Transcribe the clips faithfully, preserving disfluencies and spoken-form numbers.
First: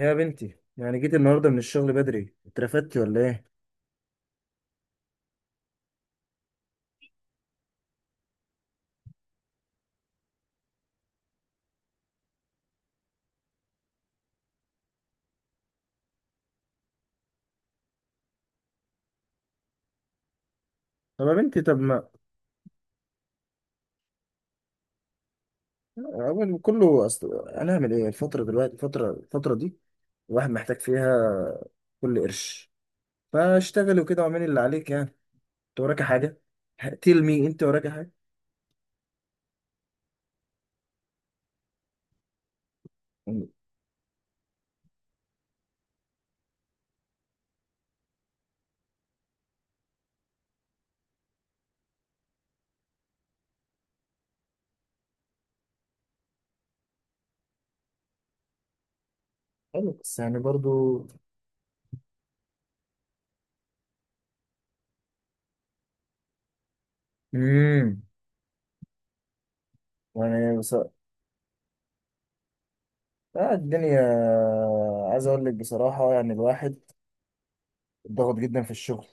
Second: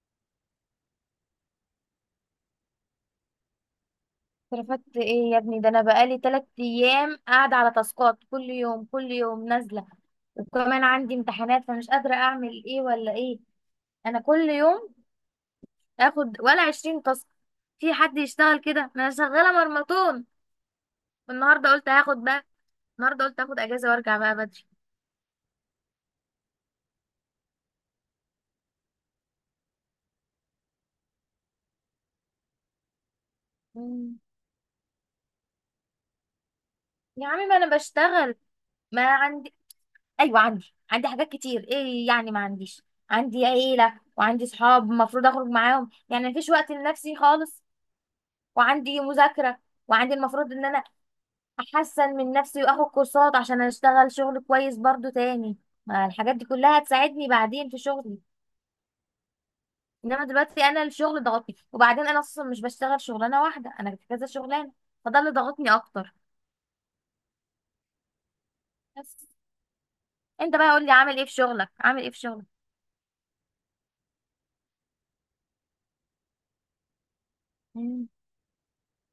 يا بنتي، يعني جيت النهارده من الشغل بدري، اترفدتي ولا ايه؟ رفدت ايه يا ابني؟ ده انا بقالي تلات ايام قاعده على تاسكات، كل يوم كل يوم نازله، وكمان عندي امتحانات فمش قادره اعمل ايه ولا ايه. انا كل يوم اخد ولا عشرين تاسك. في حد يشتغل كده؟ ما انا شغاله مرمطون. طب يا بنتي، والنهارده طب قلت ما هاخد بقى، النهارده قلت اخد اجازه وارجع بقى بدري. اول كله، اصل هنعمل ايه الفتره دلوقتي؟ الفتره الفتره دي الواحد محتاج فيها كل قرش، فاشتغلي مم. وكده واعملي اللي عليك يعني. انت وراكي حاجه؟ تيل يا عمي مي، ما انت انا وراكي حاجه؟ بشتغل، ما عندي. ايوه عندي عندي حاجات كتير، ايه يعني ما عنديش؟ عندي يعني عيله وعندي صحاب المفروض اخرج معاهم، يعني مفيش وقت لنفسي خالص. وعندي مذاكرة، وعندي المفروض ان انا احسن من نفسي واخد كورسات عشان اشتغل شغل كويس برضو تاني، ما الحاجات دي كلها هتساعدني بعدين في شغلي. حلو بس انما يعني دلوقتي انا برضو. الشغل ضغطني، وبعدين انا اصلا مش بشتغل شغلانة واحدة، انا في كذا شغلانة، فده اللي ضغطني اكتر. امم بس انت يعني بقى بس، قول لي عامل ايه في شغلك، عامل ايه في شغلك؟ آه الدنيا. عايز اقول لك بصراحه، يعني الواحد مم. ضغط جدا في الشغل،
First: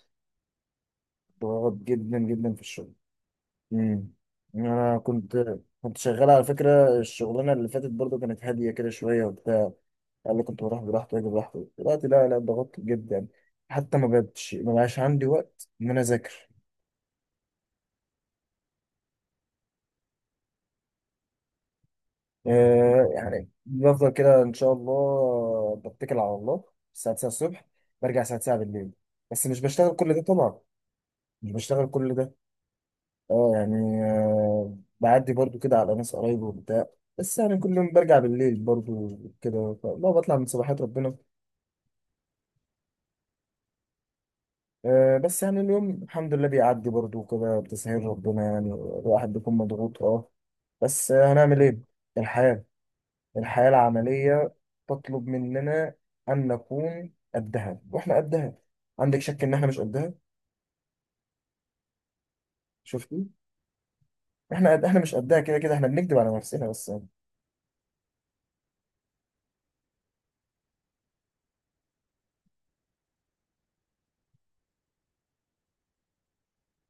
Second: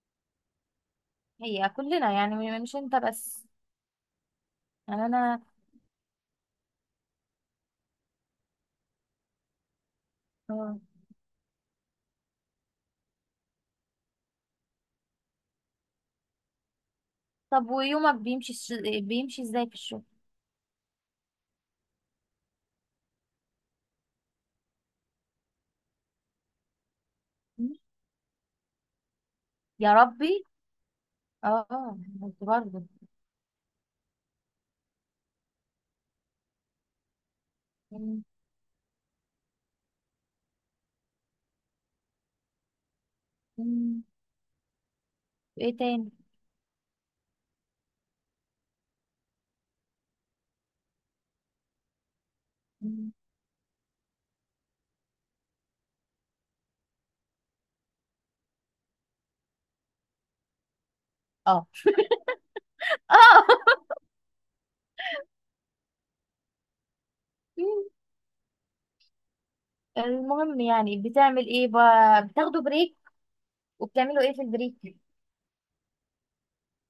هي ضغط كلنا جدا يعني، جدا في م- مش الشغل. انت بس. امم انا يعني كنت، انا. كنت شغال على فكره. الشغلانه اللي فاتت برضو كانت هاديه كده شويه وبتاع، قال لي كنت آه. بروح براحتي واجي براحتي. دلوقتي لا لا، ضغطت جدا يعني. حتى ما بقتش، ما بقاش عندي وقت ان انا اذاكر. طب ويومك بيمشي الش- بيمشي ازاي في الشغل؟ آه يعني بفضل كده ان شاء الله، بتكل على الله. الساعه تسعة الصبح، مم. برجع الساعه تسعة بالليل، بس مش يا بشتغل كل ده ربي. طبعا، مش اه، بشتغل آه، كل ده. برضه، برضه. اه يعني آه، بعدي برضو كده على ناس قرايبي وبتاع، بس يعني كل يوم برجع بالليل برضو كده، لا بطلع من صباحات ربنا. مم. آه، بس يعني وايه اليوم تاني؟ الحمد لله بيعدي برضو كده بتسهيل ربنا، يعني الواحد بيكون مضغوط اه. بس آه، هنعمل ايه؟ الحياة، مم. الحياة العملية تطلب مننا أن نكون قدها، واحنا قدها. عندك شك إن احنا مش قدها؟ اه شفتي، اه. احنا قد، احنا مش قدها، كده كده احنا بنكذب على نفسنا بس. مم. المهم يعني بتعمل ايه بقى، بتاخدوا بريك وبتعملوا ايه في البريك؟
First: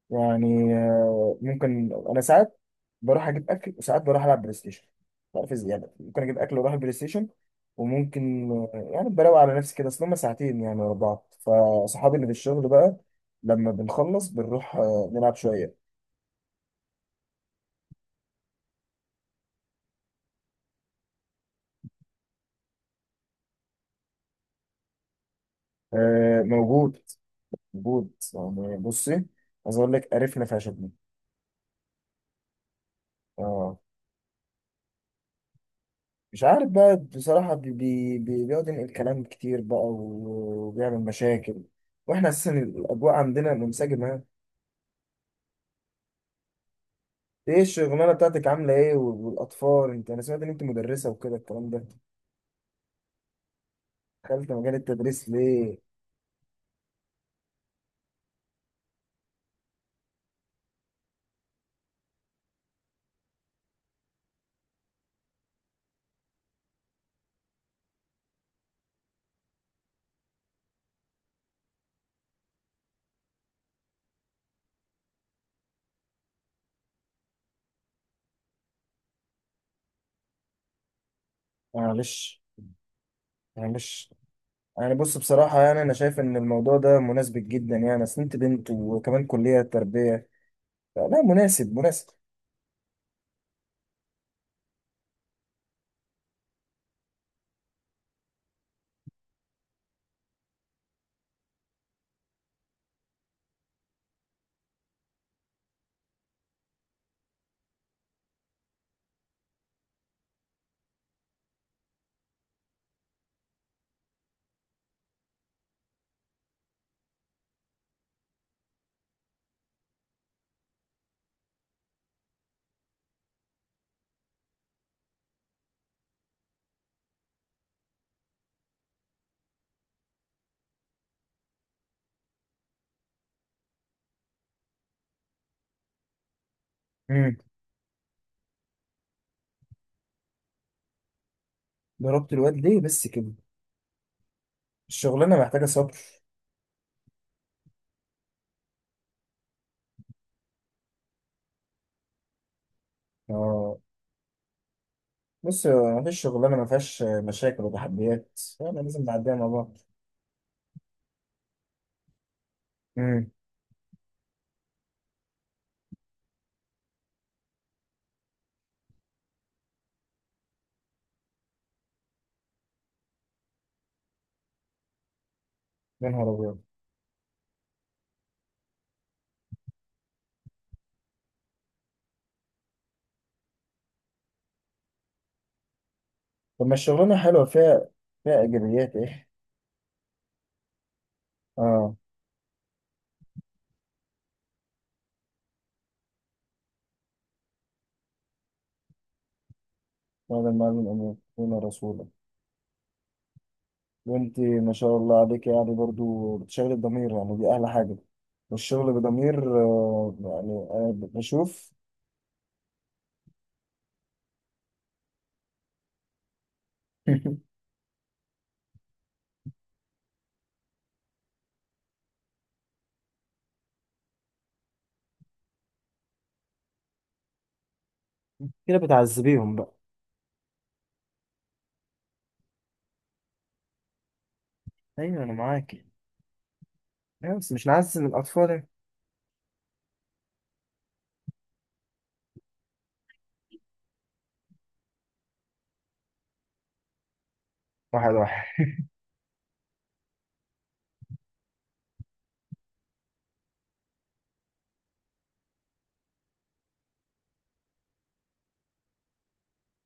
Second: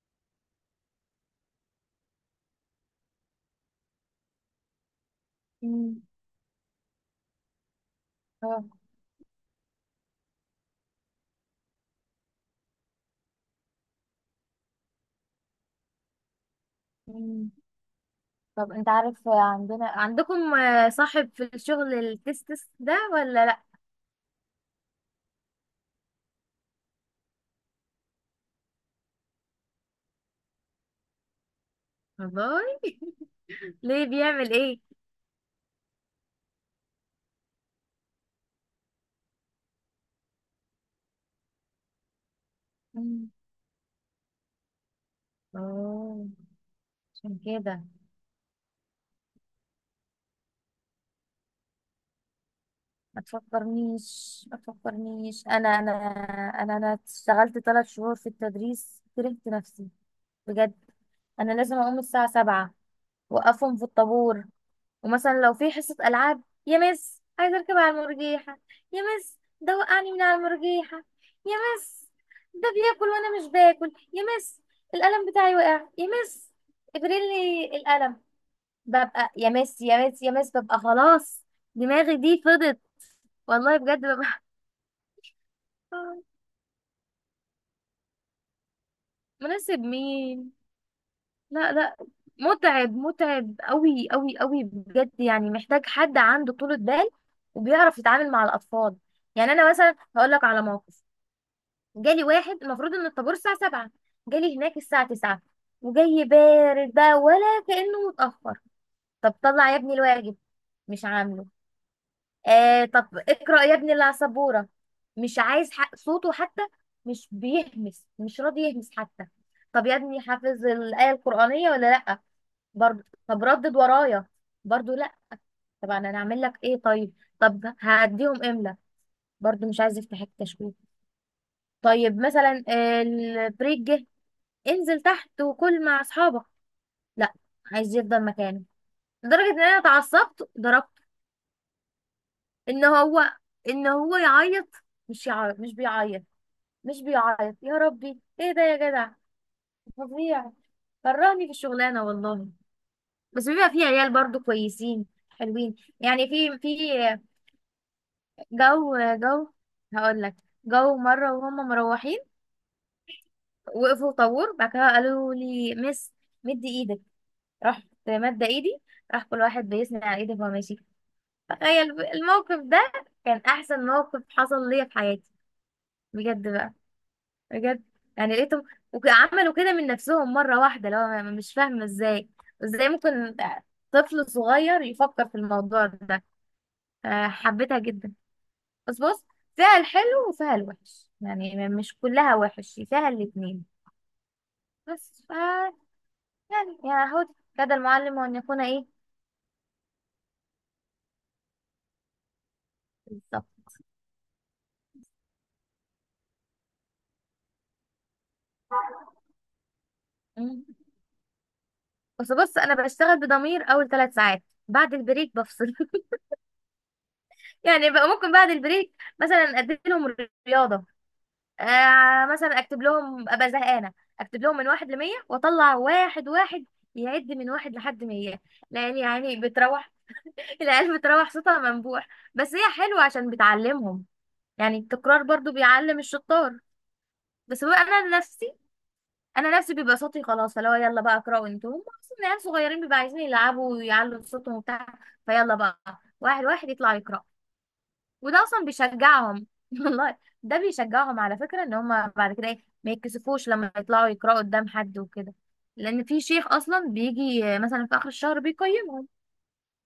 يعني آه، ممكن انا ساعات بروح اجيب اكل، وساعات بروح العب بلاي ستيشن. مش عارف ازاي، يعني مم. ممكن اجيب اكل واروح البلاي ستيشن. وممكن اه. آه، يعني بروق على نفسي كده، اصل هما ساعتين يعني ورا بعض. فصحابي اللي في الشغل بقى لما بنخلص بنروح آه، نلعب شويه. مم. طب انت عارف عندنا عندكم آه، صاحب في الشغل التستس ده ولا لا؟ آه، موجود، موجود. يعني بصي، عايز اقول لك قرفنا فشخنا. والله. اه، ليه بيعمل ايه؟ مش عارف بقى بصراحه، بي بي بي- بيقعد ينقل كلام كتير بقى، و- وبيعمل مشاكل، واحنا اساسا الاجواء مم. عندنا منسجمه. اه. عشان ايه كده. الشغلانه بتاعتك؟ عامله ايه وال- والاطفال؟ انت، انا سمعت ان انت مدرسه وكده الكلام ده. ما تفكرنيش دخلت ما مجال التدريس تفكرنيش، انا ليه؟ انا انا انا اشتغلت ثلاث شهور في التدريس، كرهت نفسي، بجد. انا لازم اقوم الساعة سبعة، وقفهم في الطابور، ومثلا لو في حصة ألعاب: يا مس عايزة أركب على المرجيحة، يا مس ده وقعني من على المرجيحة، يا مس ده بياكل وأنا مش باكل يا مس، القلم بتاعي وقع يا مس، ابريلي القلم. ببقى يا مس يا مس يا مس ببقى خلاص، دماغي معلش، دي فضت والله بجد معلش. ببقى. يعني بص بصراحه، يعني انا شايف ان الموضوع ده مناسب جدا، يعني اصل انت بنت وكمان كليه مناسب تربيه. مين؟ لا لا مناسب، لا، مناسب. متعب متعب قوي قوي قوي بجد، يعني محتاج حد عنده طولة بال وبيعرف يتعامل مع الأطفال. يعني أنا مثلا هقول لك على موقف: جالي واحد المفروض إن الطابور الساعة سبعة، جالي هناك الساعة تسعة وجاي بارد بقى، ولا كأنه متأخر. طب طلع يا ابني الواجب، مش عامله. آه طب اقرأ يا ابني اللي على السبورة، مش عايز حق صوته حتى، مش بيهمس، مش راضي يهمس حتى. طب يا ابني حافظ الآية القرآنية ولا لأ؟ برضه. طب ردد ورايا، برضه لا. طب انا هعمل لك ايه طيب؟ طب هعديهم املا، برضه مش عايز يفتح التشويه. طيب مثلا البريك جه، انزل تحت وكل مع اصحابك، لا امم. عايز يفضل مكانه. لدرجه ان انا اتعصبت ضربته. ضربت الواد ليه ان بس هو كده؟ ان هو يعيط، مش الشغلانه يعيط محتاجه مش صبر. بيعيط مش بيعيط يا ربي ايه ده يا جدع، فظيع، كرهني في الشغلانه والله. بس بيبقى اه. في عيال برضه كويسين بص، حلوين مفيش يعني، شغلانه في ما في فيهاش مشاكل وتحديات، يعني جو. لازم نعديها مع جو بعض. هقول لك، جو مرة وهم مروحين امم. وقفوا طابور، بعد كده قالوا لي مس مدي ايدك، رحت مادة ايدي، راح كل واحد بيسند على ايدي وهو ماشي. تخيل ب- الموقف ده، كان احسن موقف حصل ليا في حياتي، يا نهار بجد ابيض. بقى، بجد. يعني لقيتهم وعملوا كده من نفسهم مرة واحدة، لو أنا مش فاهمة ازاي، ازاي ممكن طفل صغير يفكر في الموضوع ده؟ طب ما الشغلانه آه، حلوه، حبيتها فيها، جدا. فيها ايجابيات بس بص، ايه؟ فيها الحلو وفيها الوحش، يعني م- اه. مش كلها وحش، فيها الاتنين. بس ف، يعني يا هود كاد المعلم وأن يكون إيه. وهذا المعلم أمين دون رسولا. بالظبط. وأنت ما شاء الله عليك، يعني برضو بتشغل الضمير، يعني دي أحلى حاجة. والشغل بضمير، آه، مم. يعني أنا بشوف. بس بص، أنا بشتغل بضمير أول ثلاث ساعات، بعد البريك بفصل. يعني بقى ممكن بعد البريك مثلا أدي لهم رياضة، آه مثلا أكتب لهم أبقى زهقانة، أكتب لهم من واحد لمية وأطلع واحد واحد يعد من واحد لحد مية. كده لأن يعني بتعذبيهم بقى؟ بتروح، العيال بتروح صوتها منبوح، بس هي حلوة عشان بتعلمهم، يعني التكرار أيوة أنا برضو معاك، بيعلم الشطار. أيوة بس بس مش بقى نعذب انا الأطفال نفسي يعني. انا نفسي بيبقى صوتي خلاص، فلو يلا بقى اقرأوا انتوا، هم اصلا عيال صغيرين بيبقى عايزين يلعبوا ويعلوا صوتهم وبتاع، فيلا بقى واحد واحد يطلع يقرأ، واحد وده واحد. اصلا بيشجعهم والله. ده بيشجعهم على فكرة ان هم بعد كده ايه ما يتكسفوش لما يطلعوا يقرأوا قدام حد وكده، لان في شيخ اصلا بيجي مثلا في اخر الشهر بيقيمهم.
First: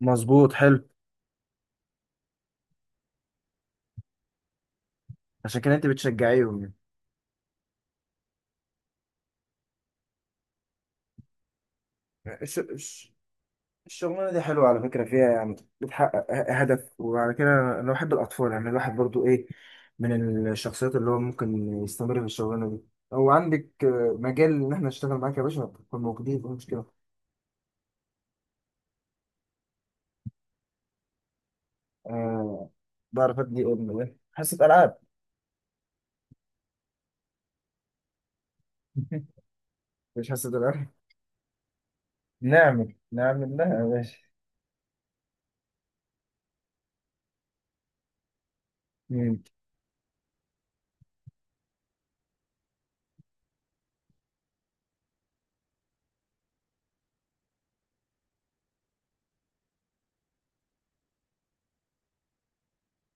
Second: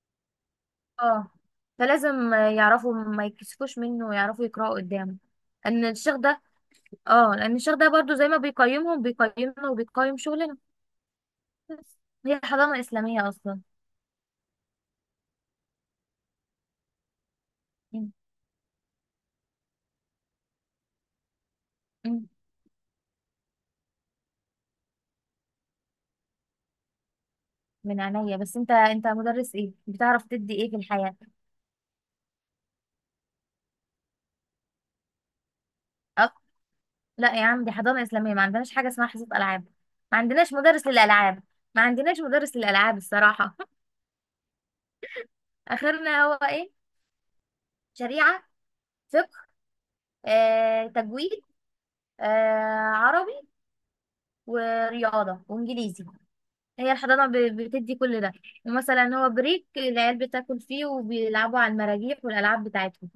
مظبوط، حلو. اه، فلازم يعرفوا ما يتكسفوش منه ويعرفوا يقرأوا قدامه، عشان كده ان أنت الشيخ ده، بتشجعيهم يعني. اه لان الشيخ ده برضو زي ما بيقيمهم بيقيمنا وبيقيم شغلنا، بس هي ش- حضانة ش... إسلامية أصلا. الشغلانة دي حلوة على فكرة، فيها يعني بتحقق ه- هدف، وعلى كده أنا مم. بحب الأطفال. يعني الواحد برضو إيه، من الشخصيات اللي هو ممكن يستمر في مم. الشغلانة دي. أو عندك آه، مجال إن إحنا نشتغل معاك يا باشا، نكون موجودين مفيش مشكلة. من عينيا، بس انت انت مدرس ايه، بتعرف تدي ايه في الحياة؟ آه، بعرف أدي أم إيه، حصة ألعاب. أك... لا يا عم، دي حضانة إسلامية، ما عندناش حاجة اسمها حصة ألعاب، ما مش حاسس عندناش بالأمل. مدرس للألعاب، ما عندناش مدرس نعمل، للألعاب الصراحة. نعمل لها يا باشا. آخرنا هو ايه؟ شريعة، فقه، مم. آه، تجويد، آه، عربي، ورياضة وإنجليزي. هي الحضانة ب- بتدي كل ده، ومثلا هو بريك العيال بتاكل فيه وبيلعبوا على المراجيح والألعاب بتاعتهم،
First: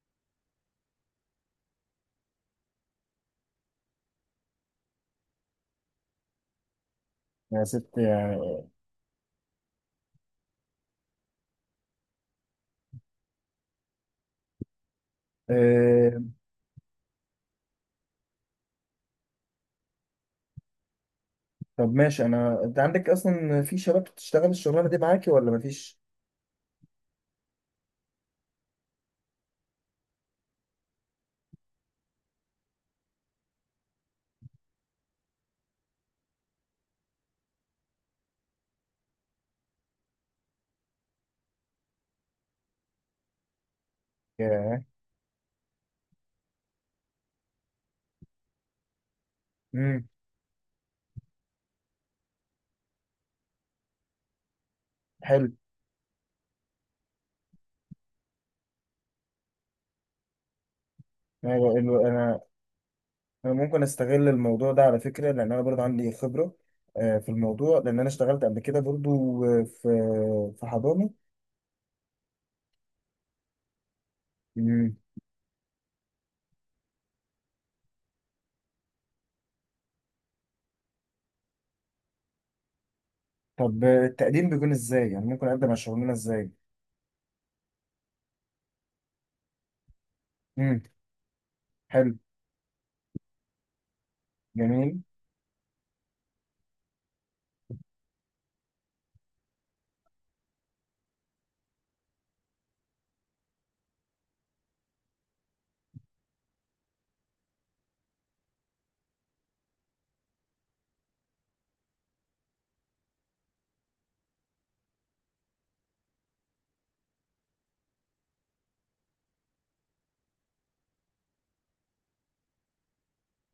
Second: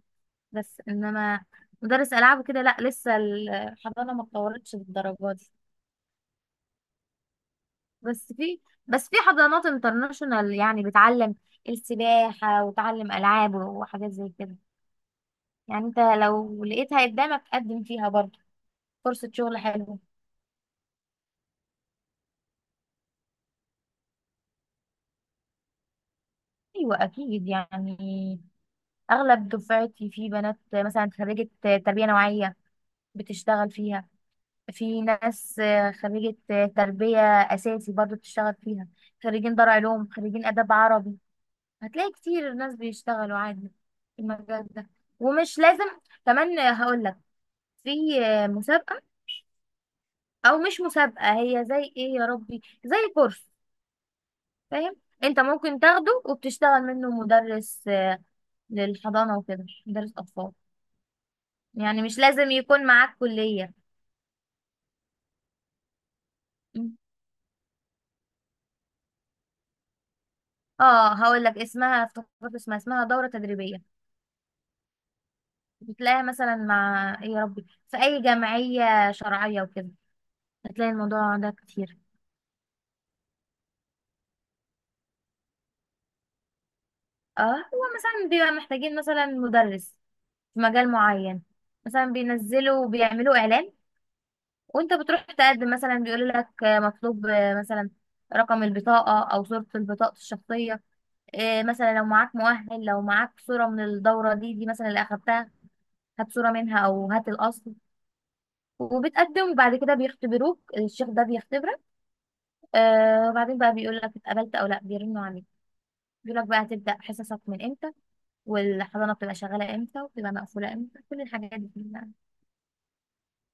بس إنما مدرس ألعاب وكده لأ، لسه الحضانة ما اتطورتش للدرجة دي. يا ست بس في يعني. بس في حضانات انترناشونال يعني بتعلم السباحة وتعلم ألعاب وحاجات زي كده. يعني انت آه، لو لقيتها قدامك قدم فيها برضه، فرصة شغل حلوة. طب ماشي. أنا أنت عندك أصلا في شباب بتشتغل الشغلانة دي معاكي ولا مفيش؟ أيوة أكيد يعني، أغلب دفعتي في بنات مثلا خريجة تربية نوعية بتشتغل فيها، في ناس آه، خريجة آه، تربية أساسي برضو بتشتغل فيها، خريجين دار علوم، خريجين آداب عربي، هتلاقي كتير ناس بيشتغلوا عادي في المجال ياه. ده. ومش لازم كمان، آه، هقول لك، في آه، مسابقة، مم. أو مش مسابقة، هي زي إيه يا ربي، زي كورس، فاهم؟ أنت حلو. ممكن تاخده وبتشتغل منه مدرس آه، للحضانة وكده، مدرس أطفال، انا بقول يعني له، مش انا لازم يكون معاك انا كلية. ممكن استغل الموضوع ده على فكره، لان انا برضه عندي خبره م. آه، في الموضوع، لان انا اشتغلت قبل كده برضه آه، في في حضانه. اه هقول لك اسمها، افتكرت اسمها، اسمها دورة تدريبية، مم. بتلاقيها مثلا مع ايه يا ربي في اي جمعية شرعية وكده، هتلاقي الموضوع ده كتير. طب آه، التقديم بيكون ازاي؟ يعني ممكن اقدم على الشغلانه ازاي؟ اه هو مثلا بيبقى محتاجين مثلا مدرس في امم. مجال معين، مثلا حلو، بينزلوا وبيعملوا اعلان، وانت جميل. بتروح تقدم، مثلا بيقول لك آه، مطلوب آه، مثلا رقم البطاقة او صورة البطاقة الشخصية، آه، مثلا لو معاك مؤهل، لو معاك صورة من الدورة دي دي مثلا اللي اخدتها، هات صورة منها او هات الاصل، وبتقدم وبعد كده بيختبروك، الشيخ ده بيختبرك. آه وبعدين بقى بيقول لك اتقبلت او لا، بيرنوا عليك، بيقول لك بقى هتبدا حصصك من امتى، والحضانه بتبقى شغاله امتى وبتبقى مقفوله امتى، كل الحاجات دي بقى.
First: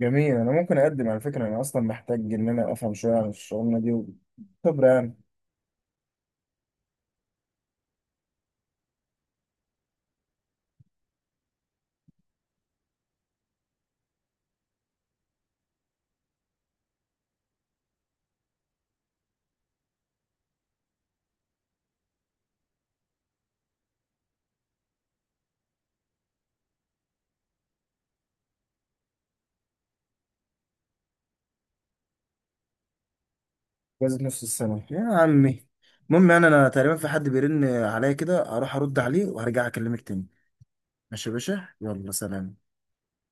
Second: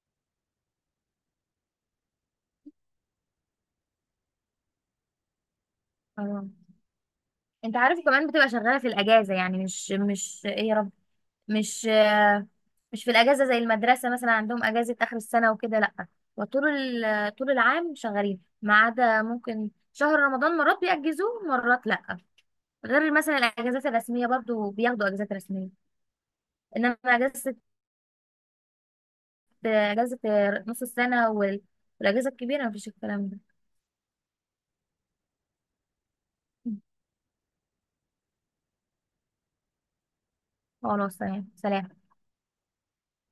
جميل، انا ممكن اقدم على فكره. انا اصلا محتاج ان انا افهم شويه عن الشغلانه دي، خبره يعني. اه انت عارف كمان بتبقى شغاله في الاجازه، يعني مش مش ايه يا رب، مش آه مش في الاجازه زي المدرسه، مثلا عندهم اجازه اخر السنه وكده، لا. وطول ال- طول العام شغالين ما عدا ممكن شهر رمضان، مرات بيأجزوه مرات لا، غير مثلا الاجازات الرسميه برضو بياخدوا اجازات رسميه. انما اجازه، ده اجازه نص السنه وال- والاجازه الكبيره مفيش الكلام ده. جوازة نص السنه يا عمي. المهم يعني انا تقريبا في حد بيرن عليا كده، هروح ارد عليه وهرجع اكلمك تاني. خلاص ماشي يا تمام باشا، سلام. يلا سلام.